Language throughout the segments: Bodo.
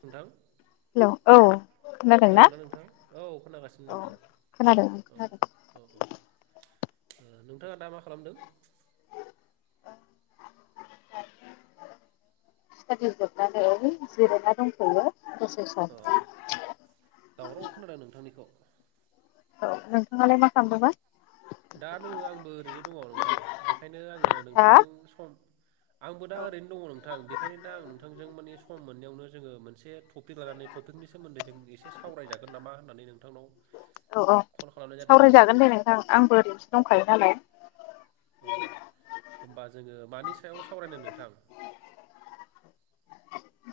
नोंथां हेलौ औ खोनादों ना नोंथां औ खोनागासिनो नोंथां खोनादों औ खोनादों। औ औ औ। नोंथाङा दा मा खालामदों? स्तादि जोबनानै जिरायना दंथ'यो। दसे सम। अह दावराव खोनादों नोंथांनिखौ। औ नोंथाङालाय मा खालामदोंमोन? दा दङो आंबो ओरैनो दङ' नोंथां बेखायनो आङो हा? नोंथांजों सम आंबो दा ओरैनो दङ' नोंथां बेखायनो दा आं नोंथांजों मानानि सम मोननायावनो जोङो मोनसे [unintelligible] टपिक लानानै टपिकनि सोमोन्दै जों एसे सावरायजागोन नामा होननानै नोंथांनाव औ औ कल खालामनाय जादों आरो। सावरायजागोन दे नोंथां आंबो ओरैनोसो दंखायो नालाय औ होमबा जोङो मानि सायाव सावरायनो नोंथां?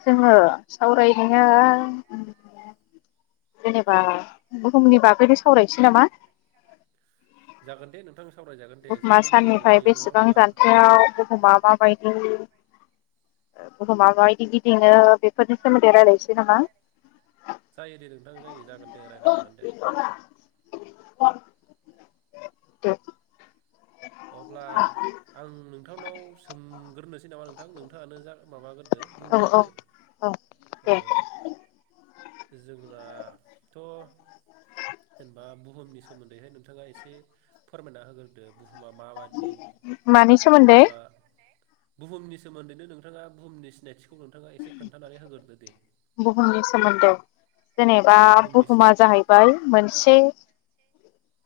जोङो सावरायनाया जेनेबा बुहुमनि बागैनो सावरायनोसै नामा? जागोन दे नोंथां। सावरायजागोन दे बुहुमा जोंथ' बुहुमावनो साननिफ्राय थायो नङा बेसेबां होमबा जान्थायाव बुहुमा माबायदि? बुहुमा माबायदि गिदिङो बेफोरनि सोमोन्दै रायलायनोसै नामा? जायो दे नोंथां जायो जागोन दे रायलाय जागोन दे। दे। अब्ला आं नोंथांनाव सों ग्रोनोसै नामा नोंथां नोंथाङानो जा माबाग्रोदो औ औ बुंग्रोदो। दे जोंनाथ' जेनेबा बुहुमनि सोमोन्दैहाय नोंथाङा एसे फोरमायना होग्रोदो। बुहुमा माबादि मानि सोमोन्दै बुहुमा बुहुमनि सोमोन्दैनो नोंथाङा बुहुमनि सिनायथिखौ खौ नोंथाङा एसे खोन्थानानै होग्रोदो दे। बुहुमनि सोमोन्दै जेनेबा बुहुमनि बुहुमा सिनायथि जाहैबाय मोनसे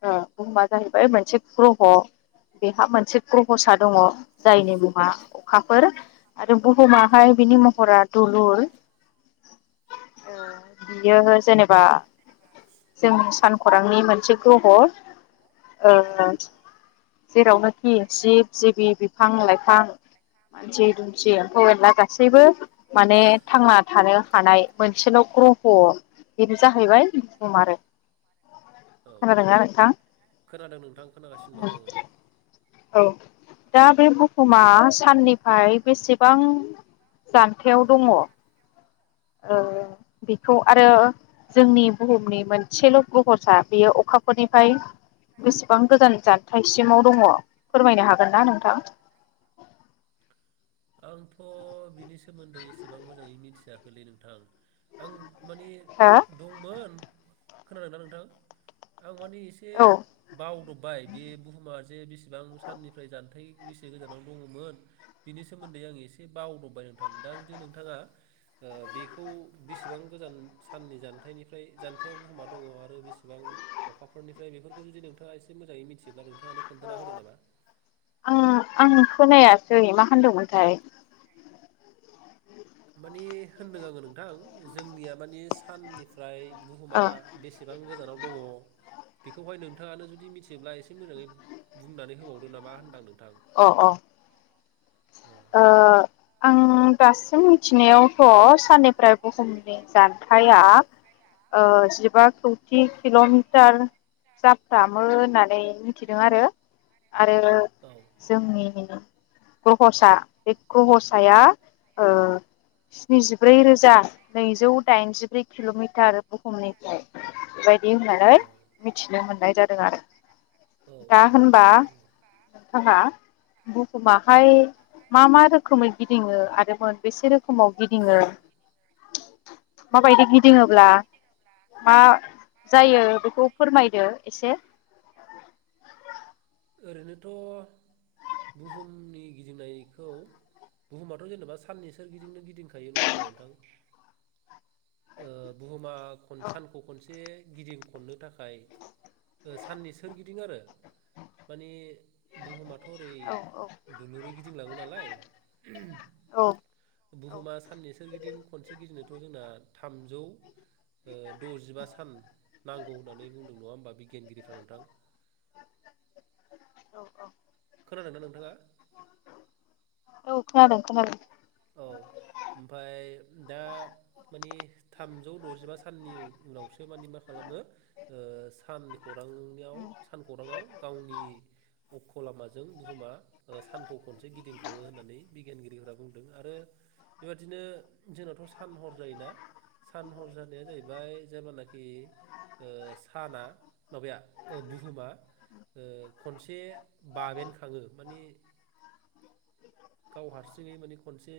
ओ बुहुमा जाहैबाय मोनसे ग्रह बेहा मोनसे ग्रह'सा दङ जायनि मुङा अखाफोर आरो बुहुमाहाय बिनि महरा दुलुर बियो जेनेबा जोंनि सानखरांनि मोनसे ग्रह ओ औ जेरावनोखि जिब जिबि बिफां लाइफां मानसि दुमसि एम्फौ एनला गासैबो माने थांना थानो हानाय मोनसेल' ग्रह' बेनो जाहैबाय बुहुम आरो औ खोनादोंना नोंथां खोनादों नोंथां खोनागासिनो दङ आङो दा बे बुहुमा साननिफ्राय बेसेबां जान्थायाव दङ ओ बेखौ आरो जोंनि बुहुमनि मोनसेल' ग्रह'सा बेयो अखाफोरनिफ्राय बेसेबां गोजान जानथायाइसिमाव दङ फोरमायनो हागोन ना नोंथां आंथ' बिनि सोमोन्दै एसेबां मोजाङै मिथिया गोनलै नोंथां आं माने हो दंमोन खोनादोंना नोंथां आं माने एसे औ बावदबबाय बे बुहुमा बे बेसेबां साननिफ्राय जान्थाइ बेसे गोजानाव दंमोन बिनि सो बिनि सोमोन्दै आं एसे बावदबबाय नोंथां दा जुदि नोंथांङा ओ बेखौ बेसेबां गोजान साननि जानथायनिफ्राय जान्थायाव बहुमा दंङ आरो बेसेबां अखाफोरनिफ्राय बेफोरखौ जुदि नोंथांङा एसे मोजांङै मिथियोब्ला नोंथांङानो खोन्थाना होदो नामा आं आं खोनायासै मा होनदोंमोनथाय मानि होनदों आंङो नोंथां जोंनिया मानि साननिफ्राय अ बुहुमा बेसेबां गोजानाव दंङ बेखौहाय नोंथांङानो जुदि मिथियोब्ला एसे मोजांङै बुंनानै होबावदो नामा होनदां नों अ अ औ ओ आं दासिम मिथिनायावथ' साननिफ्राय बुहुमनि जान्थाया ओ जिबा खौथि किल'मिटार जाफ्रामो होननानै मिथिदों आरो आरो औ जोंनि ग्रहथ सा बे ग्रहसाया ओ स्निजि ब्रै रोजा नैजौ दाइनजिब्रै किल'मिटार बुहुमनिफ्राय बेबायदि होननानै मिथिनो मोननाय जादों आरो औ दा औ औ होनबा नोंथां औ नोंथांङा बुहुमाहाय मा मा रोखोमै गिदिंङो आरो मोनबेसे रोखोमाव गिदिंङो माबायदि गिदिंङोब्ला मा जायो बेखौ फोरमायदो एसे ओरैनोथ' बुहुमनि गिदिंनायखौ बुहुमाथ' जेनेबा साननि सोरगिदिंनो गिदिंखायो नंङा होमबा नोंथां ओ बुहुमा खन सानखौ खनसे गिदिं खननो थाखाय ओ साननि सोरगिदिं आरो मानि बुहुमाथ' थ' ओरै औ औ दुलुरै गिदिंलांङो नालाय औ औ बुहुमा साननि सोरगि दिं खनसे गिदिंनोथ' जोंना थामजौ ओ द'जिबा सान नांगौ होननानै बुंदों नंङा होमबा बिगियानगिरिफ्रा नोंथां। औ औ। खोनादों ना नोंथाङा? औ खोनादों खोनादों। औ ओमफाय दा मानि थामजौ द'जिबा साननि उनावसो मानि मा खालामो ओ सानखौरांनियाव सानखौरांङाव गावनि अख' लामाजों बुहुमा ओ सानखौ खनसे गिदिंखांङो होननानै बिगियानगिरिफोरा बुं आरो बेबादिनो जोंनाथ' सान हर जायोना। सान हर जानाया जाहैबाय जेब्लानाखि ओ साना माबाया ओ बुहुमा ओ खनसे बाबेनखांङो मानि गाव हारसिंङै माने खनसे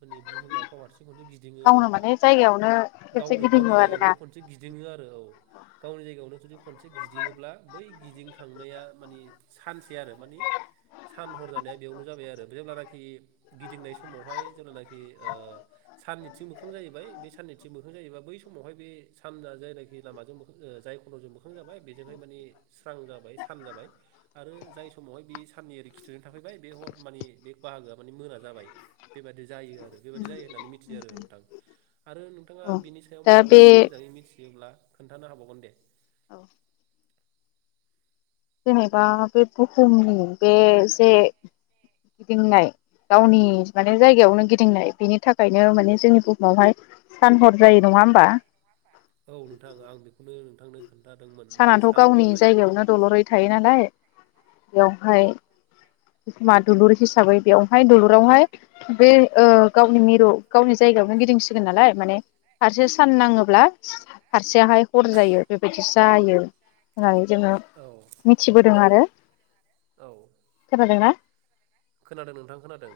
माने बुहुमा गाव हारसिं खनसे गिदिंङो गावनो जेनेबा माने जायगायावनो खेबसे गावनो गिदिङो गावनि आरोना जायगायावनो खनसे गिदिंङो आरो औ। गावनि जायगायावनो जुदि खनसे गिदिंङोब्ला बै गिदिंखांनाया मानि सानसे आरो मानि सान हर जानाया बेयावनो जाबाय आरो। जेब्लानाखि गिदिंनाय समावहाय जेब्लानाखि ओ साननिथिं मोखां जाहैबाय बे साननिथिं मोखां जायोबा बै समावहाय बे सानआ जायनाखि लामाजों मोखां ओ जाय खल'जों मोखां जाबाय बेजोंहाय मानि स्रां जाबाय सान जाबाय आरो जाय समावहाय बे साननि ओरै खिथुैजों थाफैबाय बे हर मानि बे बाहागोआ माने मोना जाबाय बेबादि। जायो आरो बेबायदि जायो होननानै मिथियो आरो ओं। थां आरो नोंथाङा औ बिनि सायाव दा माबाफोर बे जुदि मोजाङै मिथियोब्ला खोन्थानो हाबावगोन दे। औ। जेनेबा बे बुहुमनि बे जे गिदिंनाय गावनि माने जायगायावनो गिदिंनाय बेनि थाखायनो माने जोंनि बुहुमावहाय सान हर जायो। नङा होमबा औ नोंथां आं बेखौनो थांनो खोन सानाथ' गावनि जायगायावनो दलरै थायो नालाय बेवहाय बुहुमा दुलुर हिसाबै बेवहाय दुलुरावहाय बे ओ गावनि मिरु गावनि जायगायावनो गिदिंसिगोन नालाय माने फारसे सान नाङोब्ला फारसेयाहाय हर जायो बेबादिस दायो ओमाय। जोङो औ मिथिबोदों आरो। औ खोनादों ना? खोनादों नोंथां खोनादों।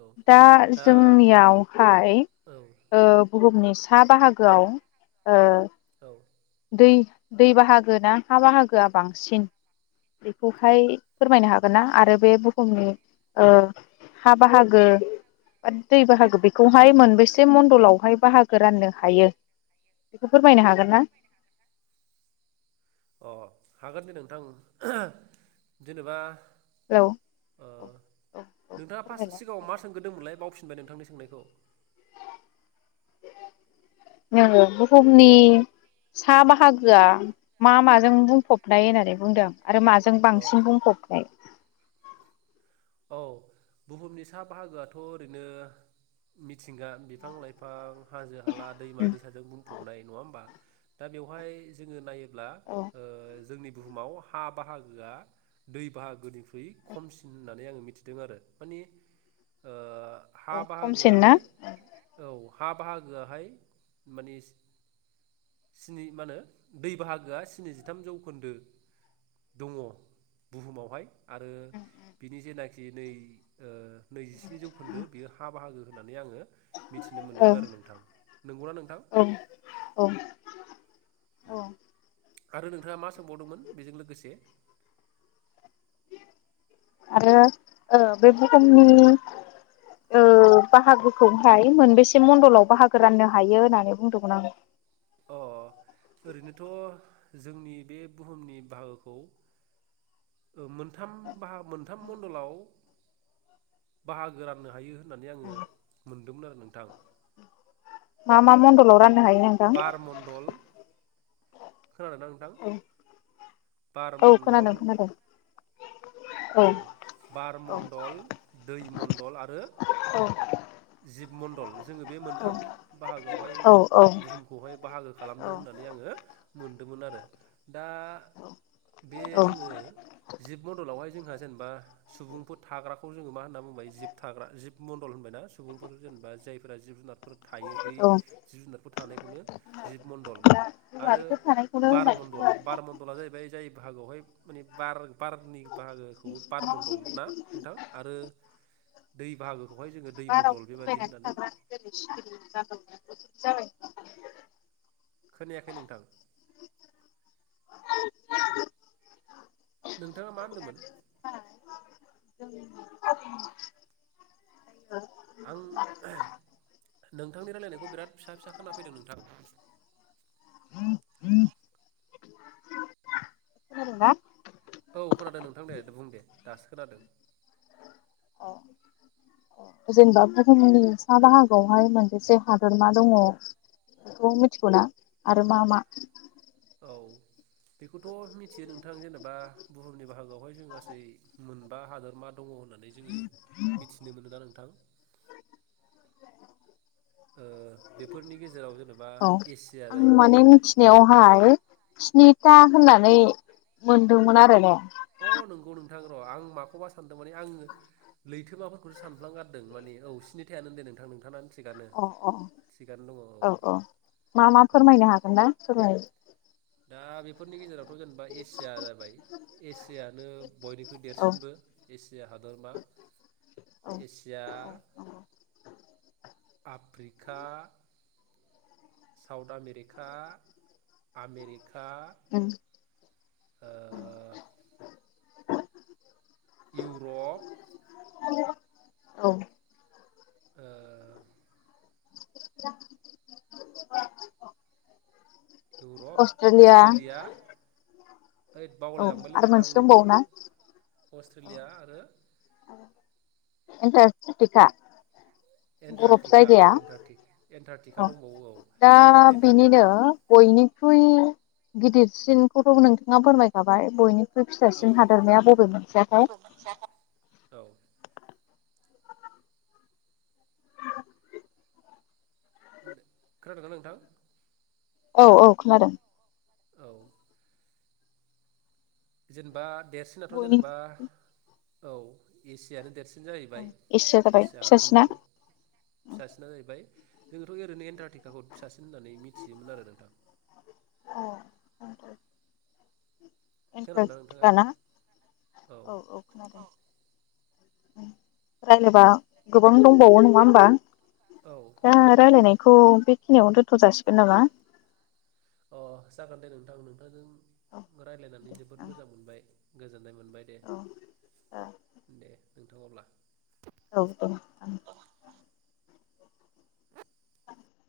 औ दा जोंनियावहाय औ ओ बुहुमनिस सा बाहागोआव ओ औ। दै दै बाहागो ना हा बाहागोआ बांसिन बेखौहाय फोरमायनो हागोन ना आरो बे बुहुमनि ओ हा बाहाग गो ओ दै बाहागो बेखौहाय मोनबेसे मन्दलावहाय बाहागो राननो हायो बेखौ फोरमायनो हागोन ना? अ हागोन दे नोंथां [unintelligible] जेनेबा हेलौ ओ औ औ औ नोंथाङा पाससो फोरमायलाय सिगाङाव मा सोंग्रोदोंमोनलाय बावफिन खुलुमबाय नोंथांनि सोंनायखौ। नोङो बुहुमनि सा बाहागोआ मा माजों बुंफबनाय होननानै बुंदों आरो माजों अ बांसिन बुंफबनाय औ बुहुमनि सा बाहागोआथ' ओरैनो मिथ थिंगा बिफां- लाइफां हाजो हाला दैमा उम दैसाजों बुंफबनाय नङा होमबा दा बेवहाय जोङो नायोब ब्ला औ ओ जोंनि बुहुमाव हा बाहागोआ दै बाहागोनिख्रुइ खमसिन होननानै आङो मिथिदों आरो माने ओ औ हा खमसिन ना बाहागोआहाय औ हा बाहागोआहाय माननिस स्नि मा होनो दै बाहागोआ स्निजिथाम जौखोन्दो दङ' बुहुमावहाय आरो जेनाखि दै ओ नैजिस्नि जौखोन्दो बेयो हा बाहागो होननानै आङो मिथिनो औ मोनदोंमोन आरो नोंथां नंगौना नोंथां औ औ औ [unintelligible] आरो नोंथाङा मा सोंबावदोंमोन बेजों लोगोसे आरो ओ बे बुहुमनि ओ बाहागोखौहाय मोनबेसे मण्डलाव बाहागो राननो हायो होननानै बुंदोंमोन आङो अ ओरैनोथ' जोंनि बे बुहुमनि बाहागोखौ मोनथाम बाहा मोनथाम मनडलाव बाहागो राननो हायो होननानै आङो मोन [unintelligible] नोंथां मा मा मण्डलाव रान बार मण्डल खोनादों ना नोंथां बार औ खोनादों मण्डल खोनादों औ बार औ मण्डल दै मण्डल आरो औ जिब मण्डल जोङो बे मोनथाम बाहागोआवहाय औ बुहुमखौहाय बाहागो खालामदों होननानै आङो मोनदोंमोन आरो दा बे औ जोङो जिब मण्डलावहाय जोंहा जेनेबा सुबुंफोर थाग्राखौ जोंङो मा होनना बुंबाय जिब थाग्रा जिब मण्डल होनबायना सुबुंफोर जेनेबा जायफोरा जिब जुनारफोर थायो बै औ जिब जुनारफोर थानायखौनो जिब मणडल दा आरो जेवारिफोर थानायखौनो बार होननानै मण्डल बुङो आरोना बार मण्डला जाहैबाय जाय बाहागोआवहाय माने बार बारनि बाहागोखौ बारमण्डल ना नोंथां आरो दै बाहागो बाराव फबायनानै थाग्रा [unintelligible] खोनायाखै नोंथां नोंथाङा मा होन्दोंमोन [unintelligible] आं नोंथांनि रायलायनायखौ बिराद फिसा फिसा खोना फैदों नोंथां खोनादों ना औ खोनादों नोंथां दे बुं दे दासो खोनादों अ जेनेबा बुहुमनि सा बाहागआवहाय मोनबसे हादर मा दङ बेखौ मिथिगौ ना आरो मा मा औ बेखौथ' मिथियो नोंथां जेनेबा बुहुमनि बाहागोआवहाय जों गासै मोनबा हादोरमा दङ होननानै जोङो मिथिनो मोनो ना नोंथां ओ बेफोरनि गेजेराव जेनेबा औ एसिया आं माने जाहैबाय मिथिनायावहाय स्निथा होननानै मोनदोंमोन आरो ने अ नंगौ नोंथां र' आं माखौबा सानदों माने आङो लैथोमाफोरखौसो सानफ्लां गारदों माने औ सिनि थायानो दे नोंथां नोंथांना अ औ औ औ मा मा औ फोरमायनो हागोन ना फोरमाय दा बेफोरनि गेजेराव जेनेबा एसिया जाबाय एसियानो बयनिख्रुइ औ देरसिनबो एसिया हादरमा औ एसिया आफ्रिका साउथ आमेरिका आमेरि खा उम ओ इउरप औ ओ [inaudible] इउरप अस्ट्रेलिया ओइद औ बावलायलांबायलै आरो नोंथां मोनसे दंबावो नोंथाङा ना अस्ट्रेलिया आरो इन्टारटेका एन्टारटिका औ एन्ट एन्टारटिका औ दंबावो औ एन्टारटिका ख्रुइ गिदिरसिनखौथ नोंथाङा फोरमायखाबाय बयनिख ख्रुइ औ फिसासिन नोंथां हादरमाया बबे मोनसेयाथाय औ खोनादोंना नोंथां औ औ खोनादों औ जेनेबा देरसिनाथ बयनि जेनेबा औ एसियानो देरसिन जाहैबाय एसिया जाबाय एसिया फिसासिना हादोरमायानो फिसासिना जाहैबाय जोंथ' ओरै एन्टारटिकाखौ फिसा होननानै मिथियोमोन आरो नोंथां खोनादोंना नोंथाङा इन्टारेस्टिका ना औ औ खोनादों। औ। रायोबा गोब गोबां दंबावो नङा होमबा? औ दा रायलायनाय। खौ बेखिनियावनो दोन्थ जासिगोन नामा? अ जागोन दे नोंथां औ नोंथांजों। रायजलायनानै दे जोबोद मोजां मोनबाय। गोजोन। मोनननाय मोनबाय दे दे। [unintelligible] औ औ [unintelligible]